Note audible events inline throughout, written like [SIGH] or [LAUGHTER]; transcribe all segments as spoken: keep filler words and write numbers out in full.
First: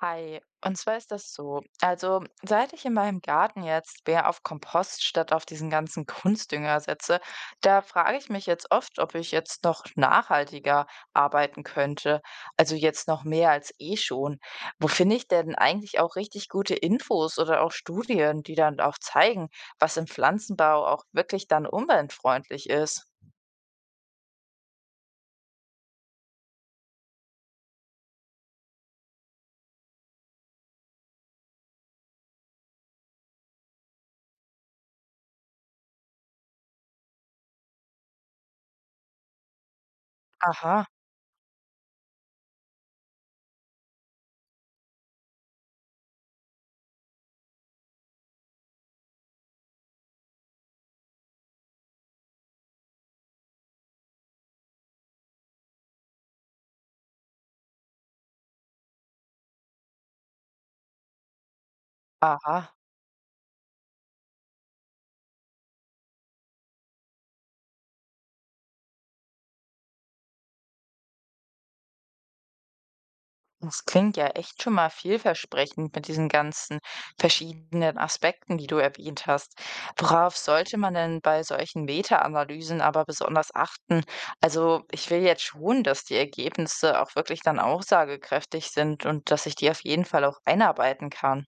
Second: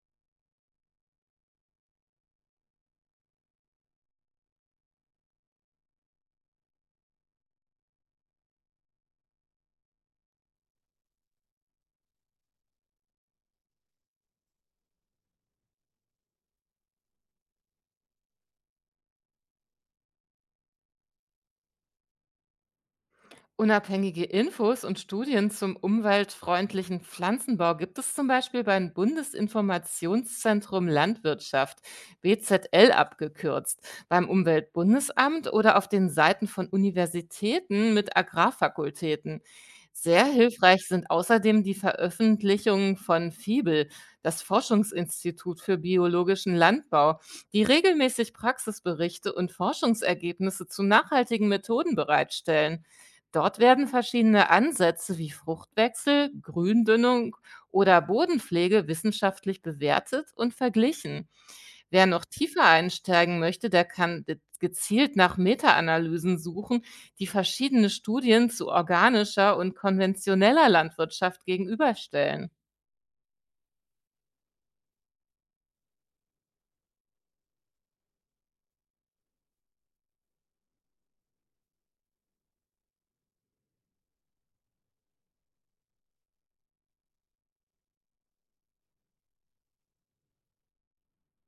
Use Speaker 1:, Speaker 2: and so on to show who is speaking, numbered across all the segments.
Speaker 1: Hi, und zwar ist das so. Also, seit ich in meinem Garten jetzt mehr auf Kompost statt auf diesen ganzen [LAUGHS] Kunstdünger setze, da frage ich mich jetzt oft, ob ich jetzt noch nachhaltiger arbeiten könnte. Also jetzt noch mehr als eh schon. Wo finde ich denn eigentlich auch richtig gute Infos oder auch Studien, die dann auch zeigen, was im Pflanzenbau auch wirklich dann umweltfreundlich ist?
Speaker 2: Unabhängige Infos und Studien zum umweltfreundlichen Pflanzenbau gibt es zum Beispiel beim Bundesinformationszentrum Landwirtschaft, B Z L abgekürzt, beim Umweltbundesamt oder auf den Seiten von Universitäten mit Agrarfakultäten. Sehr hilfreich
Speaker 1: Aha,
Speaker 2: sind außerdem die Veröffentlichungen von FIBEL, das Forschungsinstitut für biologischen Landbau, die regelmäßig Praxisberichte und Forschungsergebnisse zu nachhaltigen Methoden bereitstellen. Dort werden verschiedene Ansätze wie Fruchtwechsel, Gründünnung oder Bodenpflege wissenschaftlich bewertet und verglichen. Wer noch tiefer
Speaker 1: aha.
Speaker 2: einsteigen möchte, der kann de- gezielt nach Meta-Analysen suchen, die verschiedene Studien zu organischer und konventioneller Landwirtschaft gegenüberstellen.
Speaker 1: Das klingt ja echt schon mal vielversprechend mit diesen ganzen verschiedenen Aspekten, die du erwähnt hast. Worauf sollte man denn bei solchen Meta-Analysen aber besonders achten? Also ich will jetzt schon, dass die Ergebnisse auch wirklich dann aussagekräftig sind und dass ich die auf jeden Fall auch einarbeiten kann.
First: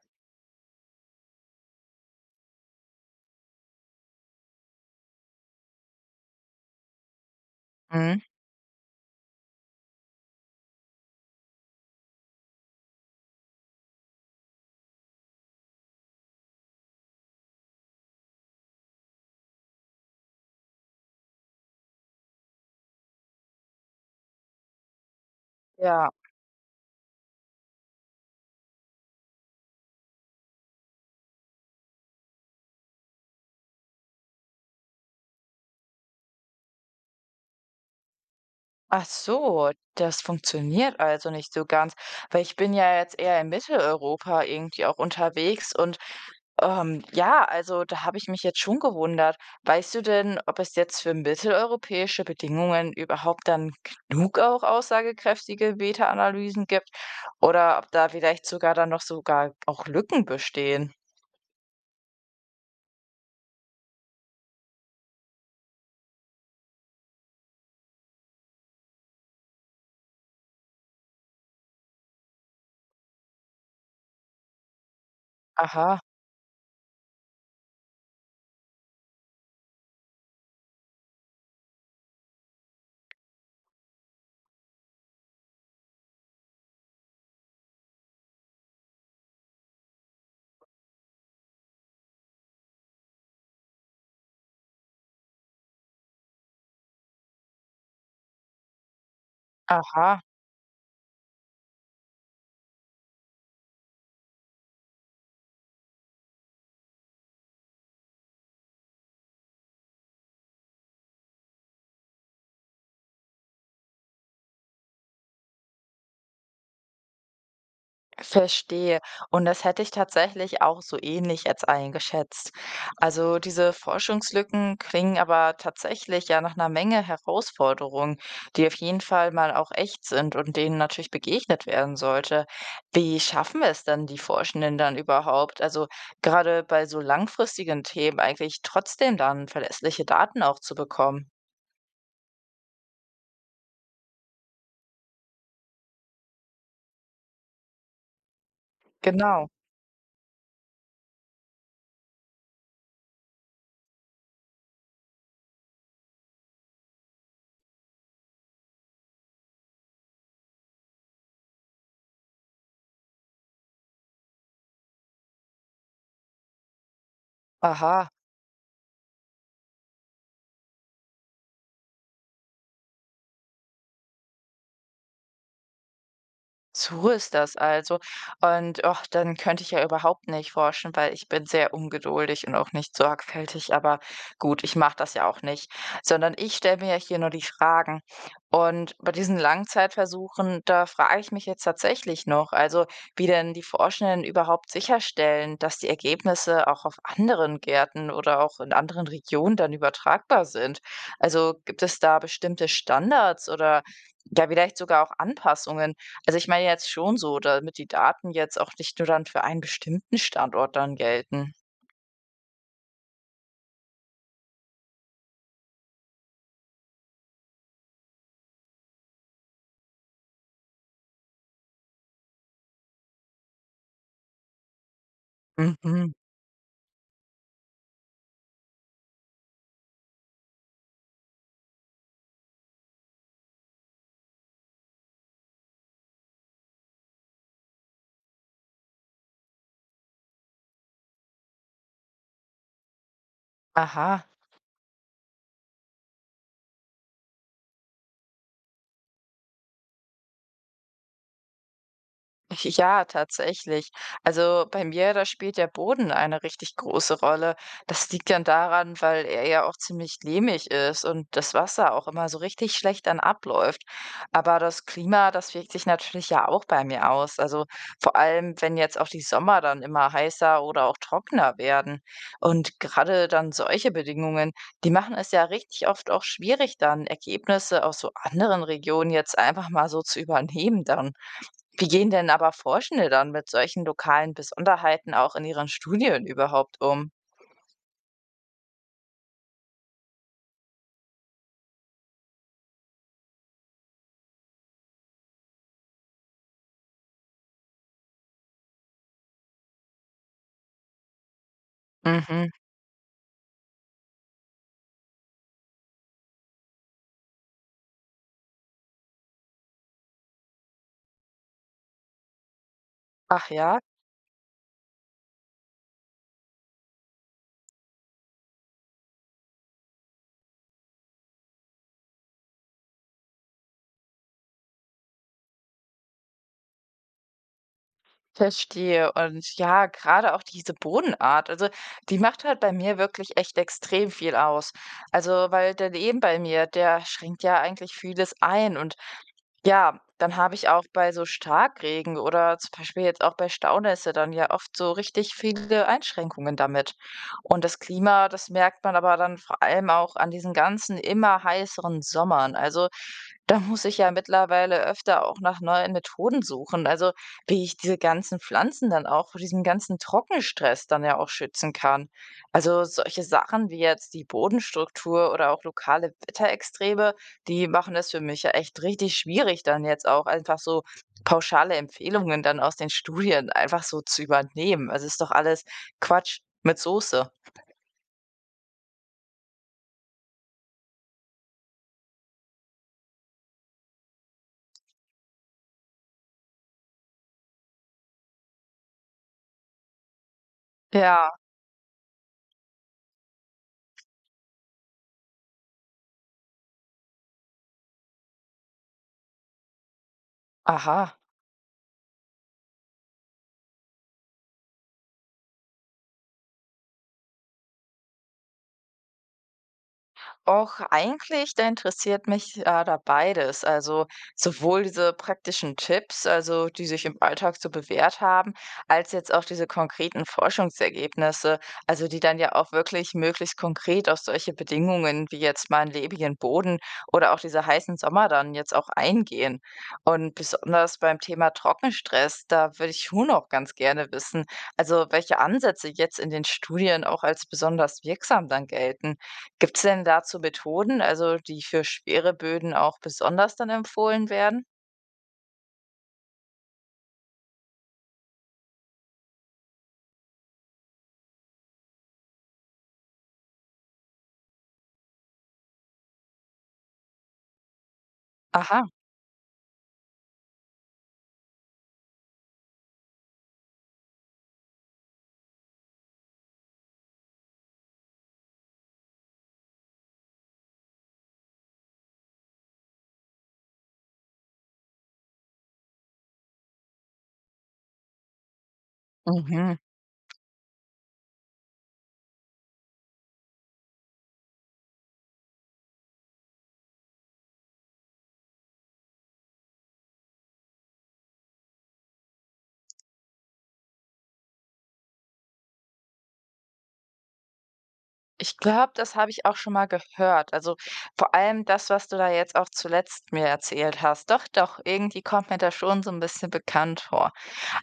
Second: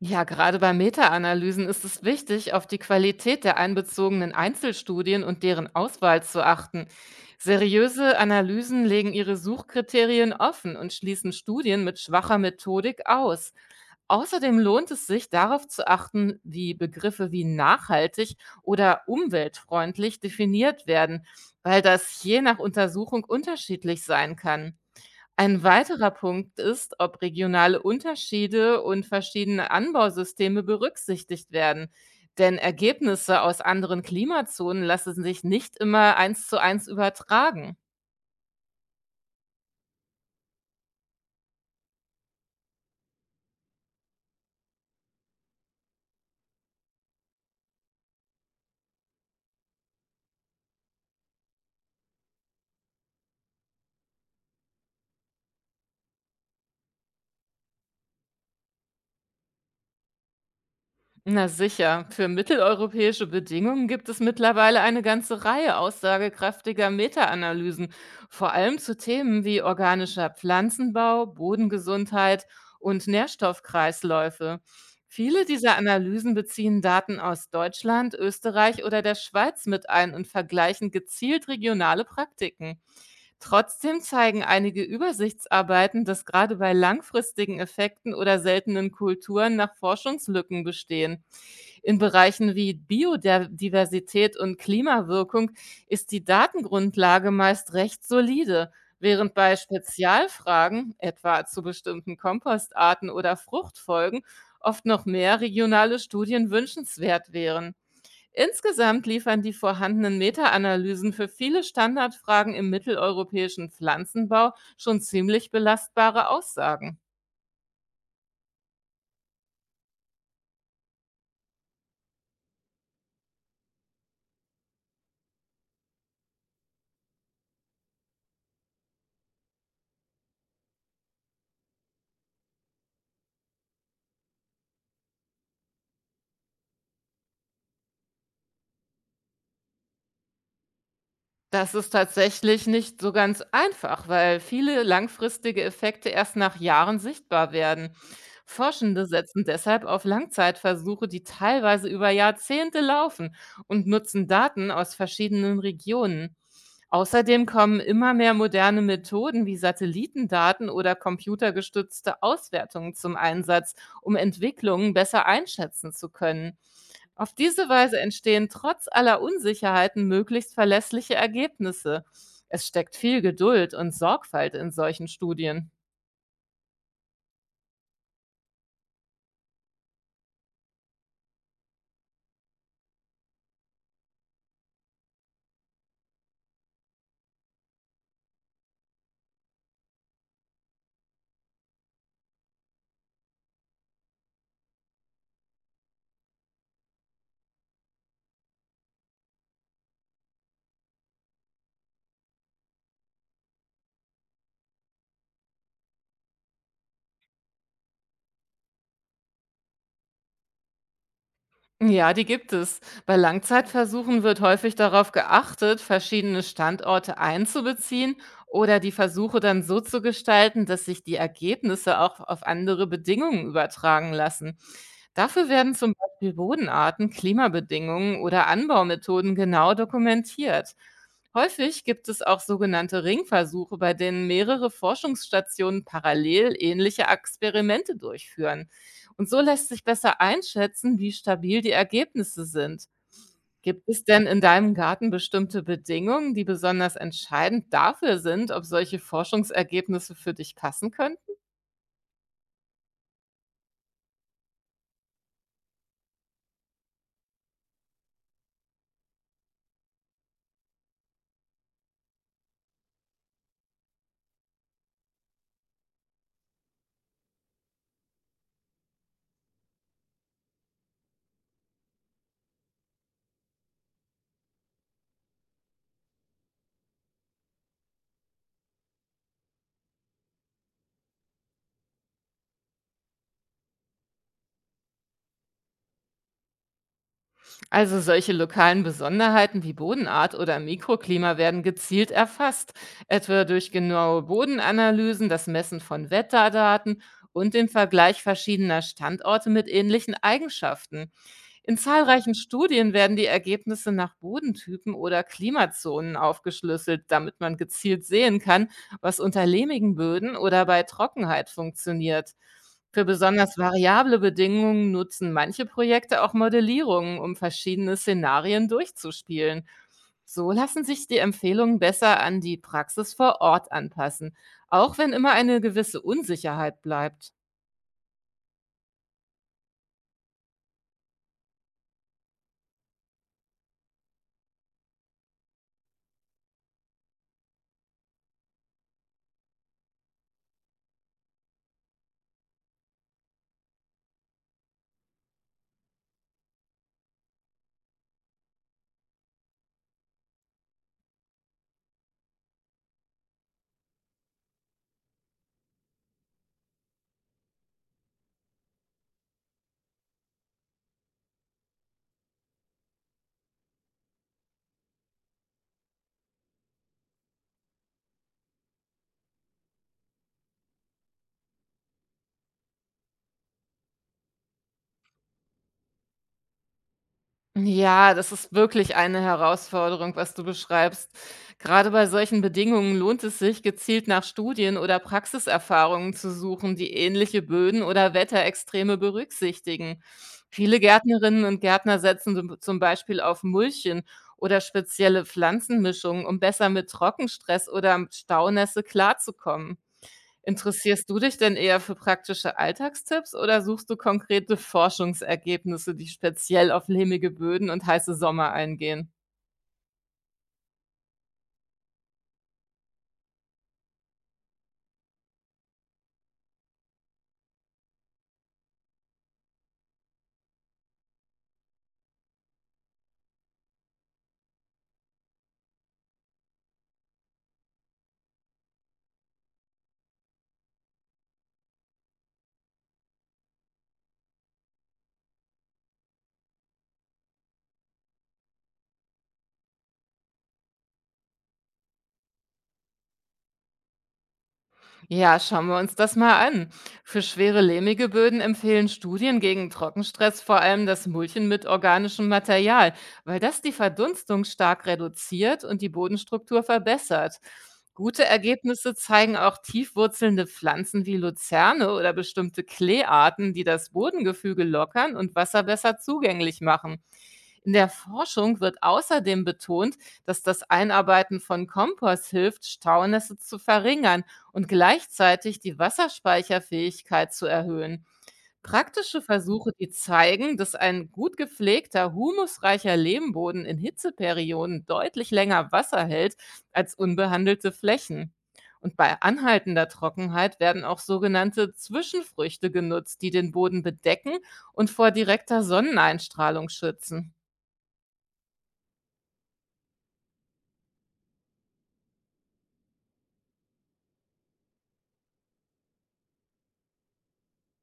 Speaker 2: Ja, gerade bei Meta-Analysen ist es wichtig, auf die Qualität der einbezogenen Einzelstudien und deren Auswahl zu achten. Seriöse
Speaker 1: Mhm.
Speaker 2: Analysen legen ihre Suchkriterien offen und schließen Studien mit schwacher Methodik aus. Außerdem lohnt es sich, darauf zu achten, wie Begriffe wie nachhaltig oder umweltfreundlich definiert werden, weil das je nach Untersuchung unterschiedlich sein kann. Ein weiterer
Speaker 1: Ja,
Speaker 2: Punkt ist, ob regionale Unterschiede und verschiedene Anbausysteme berücksichtigt werden. Denn Ergebnisse aus anderen Klimazonen lassen sich nicht immer eins zu eins übertragen.
Speaker 1: ach so, das funktioniert also nicht so ganz, weil ich bin ja jetzt eher in Mitteleuropa irgendwie auch unterwegs und Ähm, ja, also da habe ich mich jetzt schon gewundert. Weißt du denn, ob es jetzt für mitteleuropäische Bedingungen überhaupt dann genug auch aussagekräftige Beta-Analysen gibt oder ob da vielleicht sogar dann noch sogar auch Lücken bestehen?
Speaker 2: Na sicher, für mitteleuropäische Bedingungen gibt es mittlerweile eine ganze Reihe aussagekräftiger Meta-Analysen, vor allem zu Themen wie organischer Pflanzenbau, Bodengesundheit und Nährstoffkreisläufe. Viele dieser
Speaker 1: Aha,
Speaker 2: Analysen beziehen Daten aus Deutschland, Österreich oder der Schweiz mit ein und vergleichen gezielt regionale Praktiken. Trotzdem zeigen einige Übersichtsarbeiten, dass gerade bei langfristigen Effekten oder seltenen Kulturen nach Forschungslücken bestehen. In Bereichen wie Biodiversität und Klimawirkung ist die Datengrundlage meist recht solide, während bei
Speaker 1: aha.
Speaker 2: Spezialfragen, etwa zu bestimmten Kompostarten oder Fruchtfolgen, oft noch mehr regionale Studien wünschenswert wären. Insgesamt liefern die vorhandenen Meta-Analysen für viele Standardfragen im mitteleuropäischen Pflanzenbau schon ziemlich belastbare Aussagen.
Speaker 1: Verstehe. Und das hätte ich tatsächlich auch so ähnlich jetzt eingeschätzt. Also diese Forschungslücken klingen aber tatsächlich ja nach einer Menge Herausforderungen, die auf jeden Fall mal auch echt sind und denen natürlich begegnet werden sollte. Wie schaffen wir es denn, die Forschenden dann überhaupt, also gerade bei so langfristigen Themen eigentlich trotzdem dann verlässliche Daten auch zu bekommen?
Speaker 2: Das ist tatsächlich nicht so ganz einfach, weil viele langfristige Effekte erst nach Jahren sichtbar werden. Forschende setzen
Speaker 1: Genau.
Speaker 2: deshalb auf Langzeitversuche, die teilweise über Jahrzehnte laufen und nutzen Daten aus verschiedenen Regionen. Außerdem kommen immer mehr moderne Methoden wie Satellitendaten oder computergestützte Auswertungen zum Einsatz, um Entwicklungen besser einschätzen zu können. Auf diese Weise
Speaker 1: Aha.
Speaker 2: entstehen trotz aller Unsicherheiten möglichst verlässliche Ergebnisse. Es steckt viel Geduld und Sorgfalt in solchen Studien.
Speaker 1: So ist das also. Und och, dann könnte ich ja überhaupt nicht forschen, weil ich bin sehr ungeduldig und auch nicht sorgfältig. Aber gut, ich mache das ja auch nicht, sondern ich stelle mir ja hier nur die Fragen. Und bei diesen Langzeitversuchen, da frage ich mich jetzt tatsächlich noch, also wie denn die Forschenden überhaupt sicherstellen, dass die Ergebnisse auch auf anderen Gärten oder auch in anderen Regionen dann übertragbar sind. Also gibt es da bestimmte Standards oder ja vielleicht sogar auch Anpassungen? Also ich meine jetzt schon so, damit die Daten jetzt auch nicht nur dann für einen bestimmten Standort dann gelten.
Speaker 2: Ja, die gibt es. Bei Langzeitversuchen wird häufig darauf geachtet, verschiedene Standorte einzubeziehen oder die Versuche dann so zu gestalten, dass sich die Ergebnisse auch auf andere Bedingungen übertragen lassen. Dafür werden zum
Speaker 1: Mhm.
Speaker 2: Beispiel Bodenarten, Klimabedingungen oder Anbaumethoden genau dokumentiert. Häufig gibt es auch sogenannte Ringversuche, bei denen mehrere Forschungsstationen parallel ähnliche Experimente durchführen. Und so lässt sich besser einschätzen, wie stabil die Ergebnisse sind. Gibt es denn
Speaker 1: Aha.
Speaker 2: in deinem Garten bestimmte Bedingungen, die besonders entscheidend dafür sind, ob solche Forschungsergebnisse für dich passen können?
Speaker 1: [LAUGHS] Ja, tatsächlich. Also bei mir, da spielt der Boden eine richtig große Rolle. Das liegt dann daran, weil er ja auch ziemlich lehmig ist und das Wasser auch immer so richtig schlecht dann abläuft. Aber das Klima, das wirkt sich natürlich ja auch bei mir aus. Also vor allem, wenn jetzt auch die Sommer dann immer heißer oder auch trockener werden. Und gerade dann solche Bedingungen, die machen es ja richtig oft auch schwierig, dann Ergebnisse aus so anderen Regionen jetzt einfach mal so zu übernehmen dann. Wie gehen denn aber Forschende dann mit solchen lokalen Besonderheiten auch in ihren Studien überhaupt um?
Speaker 2: Also solche lokalen Besonderheiten wie Bodenart oder Mikroklima werden gezielt erfasst, etwa durch genaue Bodenanalysen, das Messen von Wetterdaten und den Vergleich verschiedener Standorte mit ähnlichen Eigenschaften. In zahlreichen
Speaker 1: Mhm.
Speaker 2: Studien werden die Ergebnisse nach Bodentypen oder Klimazonen aufgeschlüsselt, damit man gezielt sehen kann, was unter lehmigen Böden oder bei Trockenheit funktioniert. Für
Speaker 1: Ach
Speaker 2: besonders
Speaker 1: ja,
Speaker 2: variable Bedingungen nutzen manche Projekte auch Modellierungen, um verschiedene Szenarien durchzuspielen. So lassen sich die Empfehlungen besser an die Praxis vor Ort anpassen, auch wenn immer eine gewisse Unsicherheit bleibt.
Speaker 1: verstehe. Und ja, gerade auch diese Bodenart, also die macht halt bei mir wirklich echt extrem viel aus. Also, weil der Leben bei mir, der schränkt ja eigentlich vieles ein und ja, dann habe ich auch bei so Starkregen oder zum Beispiel jetzt auch bei Staunässe dann ja oft so richtig viele Einschränkungen damit. Und das Klima, das merkt man aber dann vor allem auch an diesen ganzen immer heißeren Sommern. Also da muss ich ja mittlerweile öfter auch nach neuen Methoden suchen. Also wie ich diese ganzen Pflanzen dann auch vor diesem ganzen Trockenstress dann ja auch schützen kann. Also solche Sachen wie jetzt die Bodenstruktur oder auch lokale Wetterextreme, die machen das für mich ja echt richtig schwierig, dann jetzt auch einfach so pauschale Empfehlungen dann aus den Studien einfach so zu übernehmen. Also ist doch alles Quatsch mit Soße.
Speaker 2: Ja, das ist wirklich eine Herausforderung, was du beschreibst. Gerade bei solchen Bedingungen lohnt es sich, gezielt nach Studien oder Praxiserfahrungen zu suchen, die ähnliche Böden oder Wetterextreme berücksichtigen. Viele
Speaker 1: Ja,
Speaker 2: Gärtnerinnen und Gärtner setzen zum zum Beispiel auf Mulchen oder spezielle Pflanzenmischungen, um besser mit Trockenstress oder Staunässe klarzukommen. Interessierst du
Speaker 1: aha.
Speaker 2: dich denn eher für praktische Alltagstipps oder suchst du konkrete Forschungsergebnisse, die speziell auf lehmige Böden und heiße Sommer eingehen?
Speaker 1: Och, eigentlich, da interessiert mich ja da beides. Also sowohl diese praktischen Tipps, also die sich im Alltag so bewährt haben, als jetzt auch diese konkreten Forschungsergebnisse, also die dann ja auch wirklich möglichst konkret auf solche Bedingungen wie jetzt mal einen lebigen Boden oder auch diese heißen Sommer dann jetzt auch eingehen. Und besonders beim Thema Trockenstress, da würde ich schon auch ganz gerne wissen, also welche Ansätze jetzt in den Studien auch als besonders wirksam dann gelten. Gibt es denn dazu Methoden, also die für schwere Böden auch besonders dann empfohlen werden?
Speaker 2: Ja, schauen wir uns das mal an. Für schwere lehmige Böden empfehlen Studien gegen Trockenstress vor allem das Mulchen mit organischem Material, weil das die Verdunstung stark reduziert und die Bodenstruktur verbessert. Gute
Speaker 1: Aha.
Speaker 2: Ergebnisse zeigen auch tiefwurzelnde Pflanzen wie Luzerne oder bestimmte Kleearten, die das Bodengefüge lockern und Wasser besser zugänglich machen. In der Forschung wird außerdem betont, dass das Einarbeiten von Kompost hilft, Staunässe zu verringern und gleichzeitig die Wasserspeicherfähigkeit zu erhöhen. Praktische Versuche,
Speaker 1: Mhm.
Speaker 2: die zeigen, dass ein gut gepflegter, humusreicher Lehmboden in Hitzeperioden deutlich länger Wasser hält als unbehandelte Flächen. Und bei anhaltender Trockenheit werden auch sogenannte Zwischenfrüchte genutzt, die den Boden bedecken und vor direkter Sonneneinstrahlung schützen.
Speaker 1: Ich glaube, das habe ich auch schon mal gehört. Also vor allem das, was du da jetzt auch zuletzt mir erzählt hast. Doch, doch, irgendwie kommt mir das schon so ein bisschen bekannt vor.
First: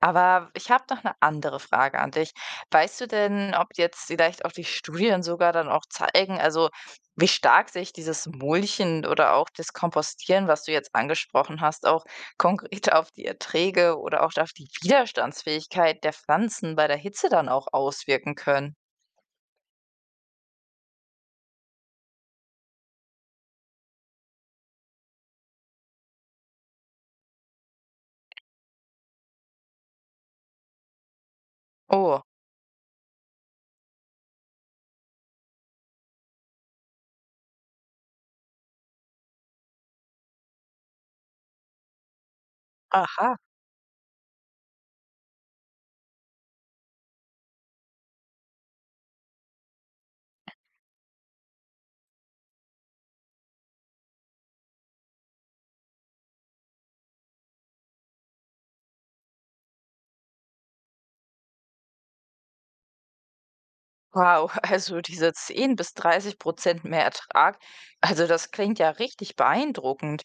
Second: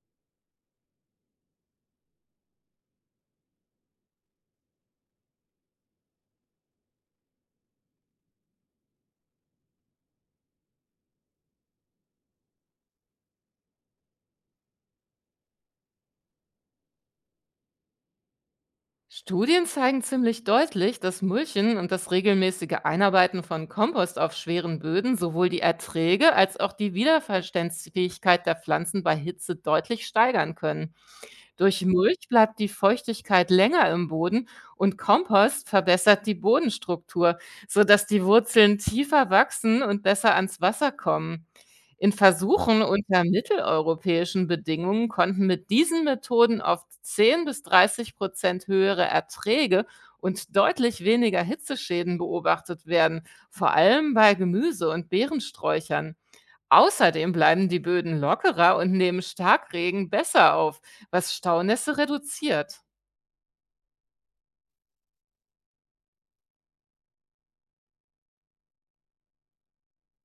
Speaker 1: Aber ich habe noch eine andere Frage an dich. Weißt du denn, ob jetzt vielleicht auch die Studien sogar dann auch zeigen, also wie stark sich dieses Mulchen oder auch das Kompostieren, was du jetzt angesprochen hast, auch konkret auf die Erträge oder auch auf die Widerstandsfähigkeit der Pflanzen bei der Hitze dann auch auswirken können?
Speaker 2: Studien zeigen ziemlich deutlich, dass Mulchen und das regelmäßige Einarbeiten von Kompost auf schweren Böden sowohl die Erträge als auch die Widerstandsfähigkeit der Pflanzen bei Hitze deutlich steigern können. Durch
Speaker 1: Oh,
Speaker 2: Mulch bleibt die Feuchtigkeit länger im Boden und Kompost verbessert die Bodenstruktur, sodass die Wurzeln tiefer wachsen und besser ans Wasser kommen. In Versuchen unter
Speaker 1: aha.
Speaker 2: mitteleuropäischen Bedingungen konnten mit diesen Methoden oft zehn bis dreißig Prozent höhere Erträge und deutlich weniger Hitzeschäden beobachtet werden, vor allem bei Gemüse- und Beerensträuchern. Außerdem bleiben die Böden lockerer und nehmen Starkregen besser auf, was Staunässe reduziert.
Speaker 1: Wow, [LAUGHS] also diese zehn bis dreißig Prozent mehr Ertrag, also das klingt ja richtig beeindruckend.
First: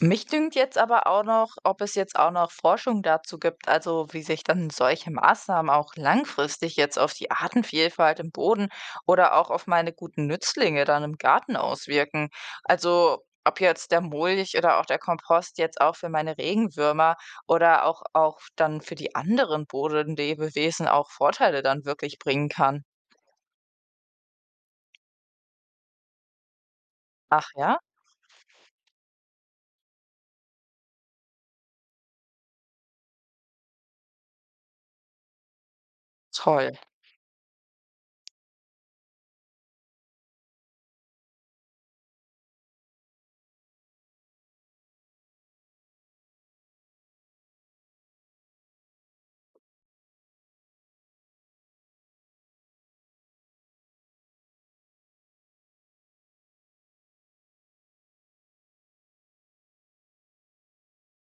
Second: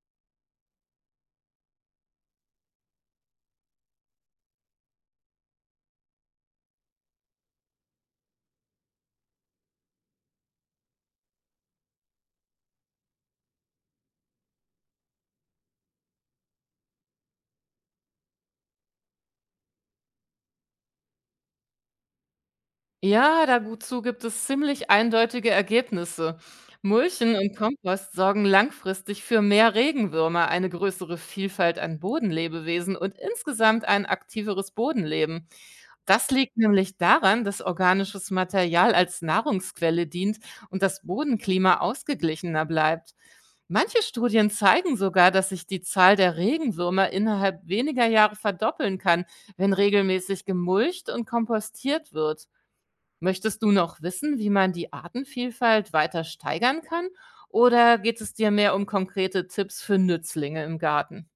Speaker 1: Mich dünkt jetzt aber auch noch, ob es jetzt auch noch Forschung dazu gibt, also wie sich dann solche Maßnahmen auch langfristig jetzt auf die Artenvielfalt im Boden oder auch auf meine guten Nützlinge dann im Garten auswirken. Also ob jetzt der Mulch oder auch der Kompost jetzt auch für meine Regenwürmer oder auch, auch dann für die anderen Bodenlebewesen auch Vorteile dann wirklich bringen kann.
Speaker 2: Ja, dazu gibt es ziemlich eindeutige Ergebnisse. Mulchen
Speaker 1: Ach
Speaker 2: und
Speaker 1: ja,
Speaker 2: Kompost sorgen langfristig für mehr Regenwürmer, eine größere Vielfalt an Bodenlebewesen und insgesamt ein aktiveres Bodenleben. Das liegt
Speaker 1: toll.
Speaker 2: nämlich daran, dass organisches Material als Nahrungsquelle dient und das Bodenklima ausgeglichener bleibt. Manche Studien zeigen sogar, dass sich die Zahl der Regenwürmer innerhalb weniger Jahre verdoppeln kann, wenn regelmäßig gemulcht und kompostiert wird. Möchtest du noch wissen, wie man die Artenvielfalt weiter steigern kann? Oder geht es dir mehr um konkrete Tipps für Nützlinge im Garten?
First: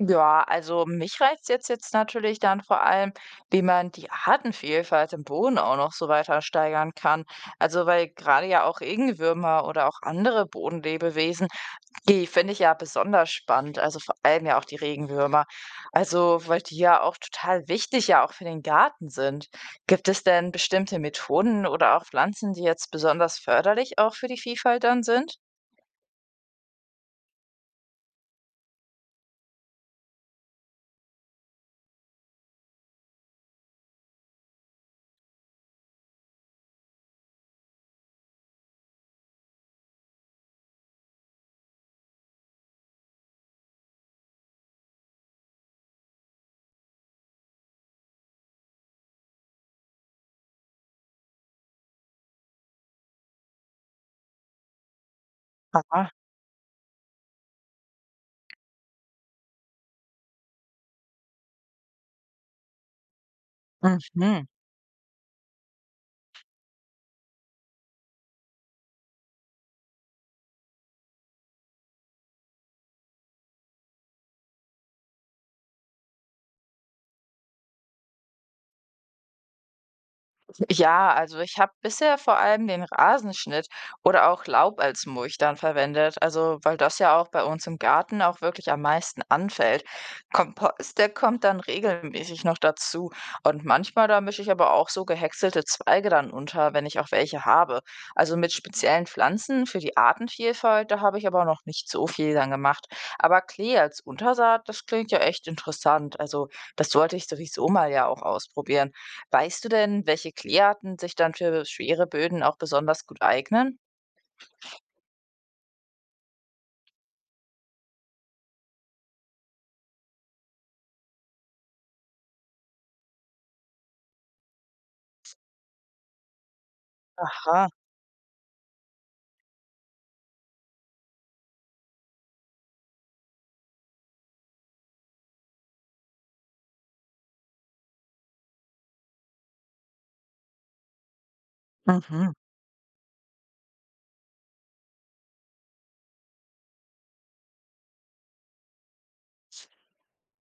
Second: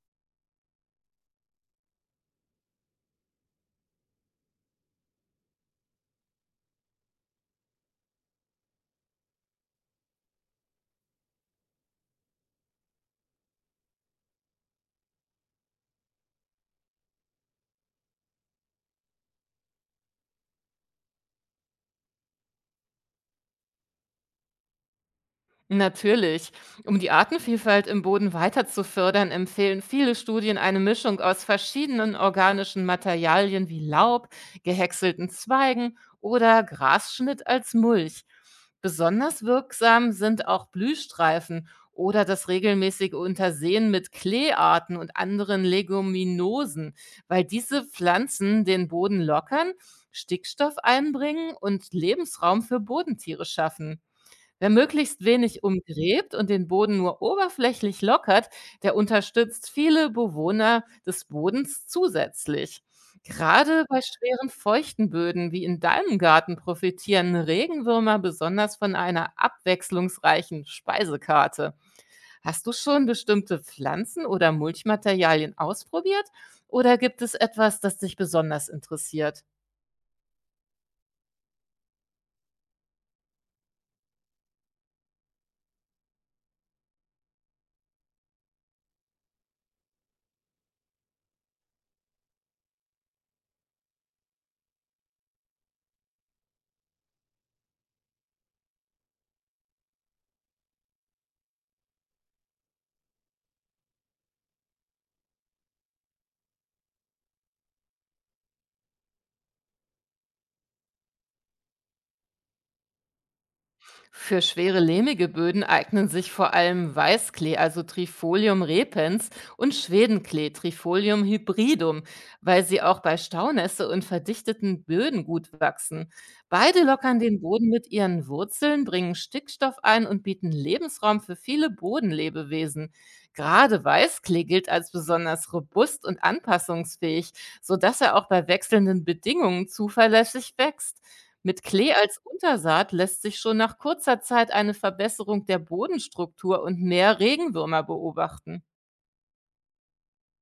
Speaker 1: Ja, also mich reizt jetzt jetzt natürlich dann vor allem, wie man die Artenvielfalt im Boden auch noch so weiter steigern kann. Also weil gerade ja auch Regenwürmer oder auch andere Bodenlebewesen, die finde ich ja besonders spannend. Also vor allem ja auch die Regenwürmer. Also weil die ja auch total wichtig ja auch für den Garten sind. Gibt es denn bestimmte Methoden oder auch Pflanzen, die jetzt besonders förderlich auch für die Vielfalt dann sind?
Speaker 2: Natürlich. Um die Artenvielfalt im Boden weiter zu fördern, empfehlen viele Studien eine Mischung aus verschiedenen organischen Materialien wie Laub, gehäckselten Zweigen oder Grasschnitt als Mulch. Besonders wirksam sind auch Blühstreifen oder das regelmäßige Untersehen mit Kleearten und anderen Leguminosen, weil diese Pflanzen den Boden lockern, Stickstoff einbringen und Lebensraum für Bodentiere schaffen. Wer möglichst wenig
Speaker 1: Ah.
Speaker 2: umgräbt und den Boden nur oberflächlich lockert, der unterstützt viele Bewohner des Bodens zusätzlich. Gerade bei
Speaker 1: Mhm.
Speaker 2: schweren feuchten Böden wie in deinem Garten profitieren Regenwürmer besonders von einer abwechslungsreichen Speisekarte. Hast du schon bestimmte Pflanzen oder Mulchmaterialien ausprobiert oder gibt es etwas, das dich besonders interessiert?
Speaker 1: Ja, also ich habe bisher vor allem den Rasenschnitt oder auch Laub als Mulch dann verwendet. Also, weil das ja auch bei uns im Garten auch wirklich am meisten anfällt. Kompost, der kommt dann regelmäßig noch dazu. Und manchmal, da mische ich aber auch so gehäckselte Zweige dann unter, wenn ich auch welche habe. Also mit speziellen Pflanzen für die Artenvielfalt, da habe ich aber noch nicht so viel dann gemacht. Aber Klee als Untersaat, das klingt ja echt interessant. Also, das sollte ich sowieso mal ja auch ausprobieren. Weißt du denn, welche Kleearten sich dann für schwere Böden auch besonders gut eignen?
Speaker 2: Für schwere lehmige Böden eignen sich vor allem Weißklee, also Trifolium repens, und Schwedenklee, Trifolium hybridum, weil sie auch bei Staunässe und verdichteten Böden gut wachsen. Beide lockern den Boden
Speaker 1: Aha.
Speaker 2: mit ihren Wurzeln, bringen Stickstoff ein und bieten Lebensraum für viele Bodenlebewesen. Gerade Weißklee gilt als besonders robust und anpassungsfähig, sodass er auch bei wechselnden Bedingungen zuverlässig wächst. Mit Klee als
Speaker 1: Mhm.
Speaker 2: Untersaat lässt sich schon nach kurzer Zeit eine Verbesserung der Bodenstruktur und mehr Regenwürmer beobachten.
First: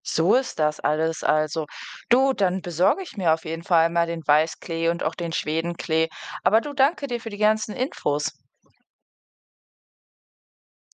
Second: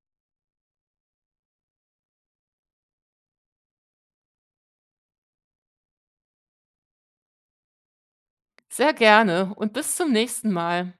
Speaker 1: So ist das alles also. Du, dann besorge ich mir auf jeden Fall mal den Weißklee und auch den Schwedenklee. Aber du, danke dir für die ganzen Infos.
Speaker 2: Sehr gerne und bis zum nächsten Mal.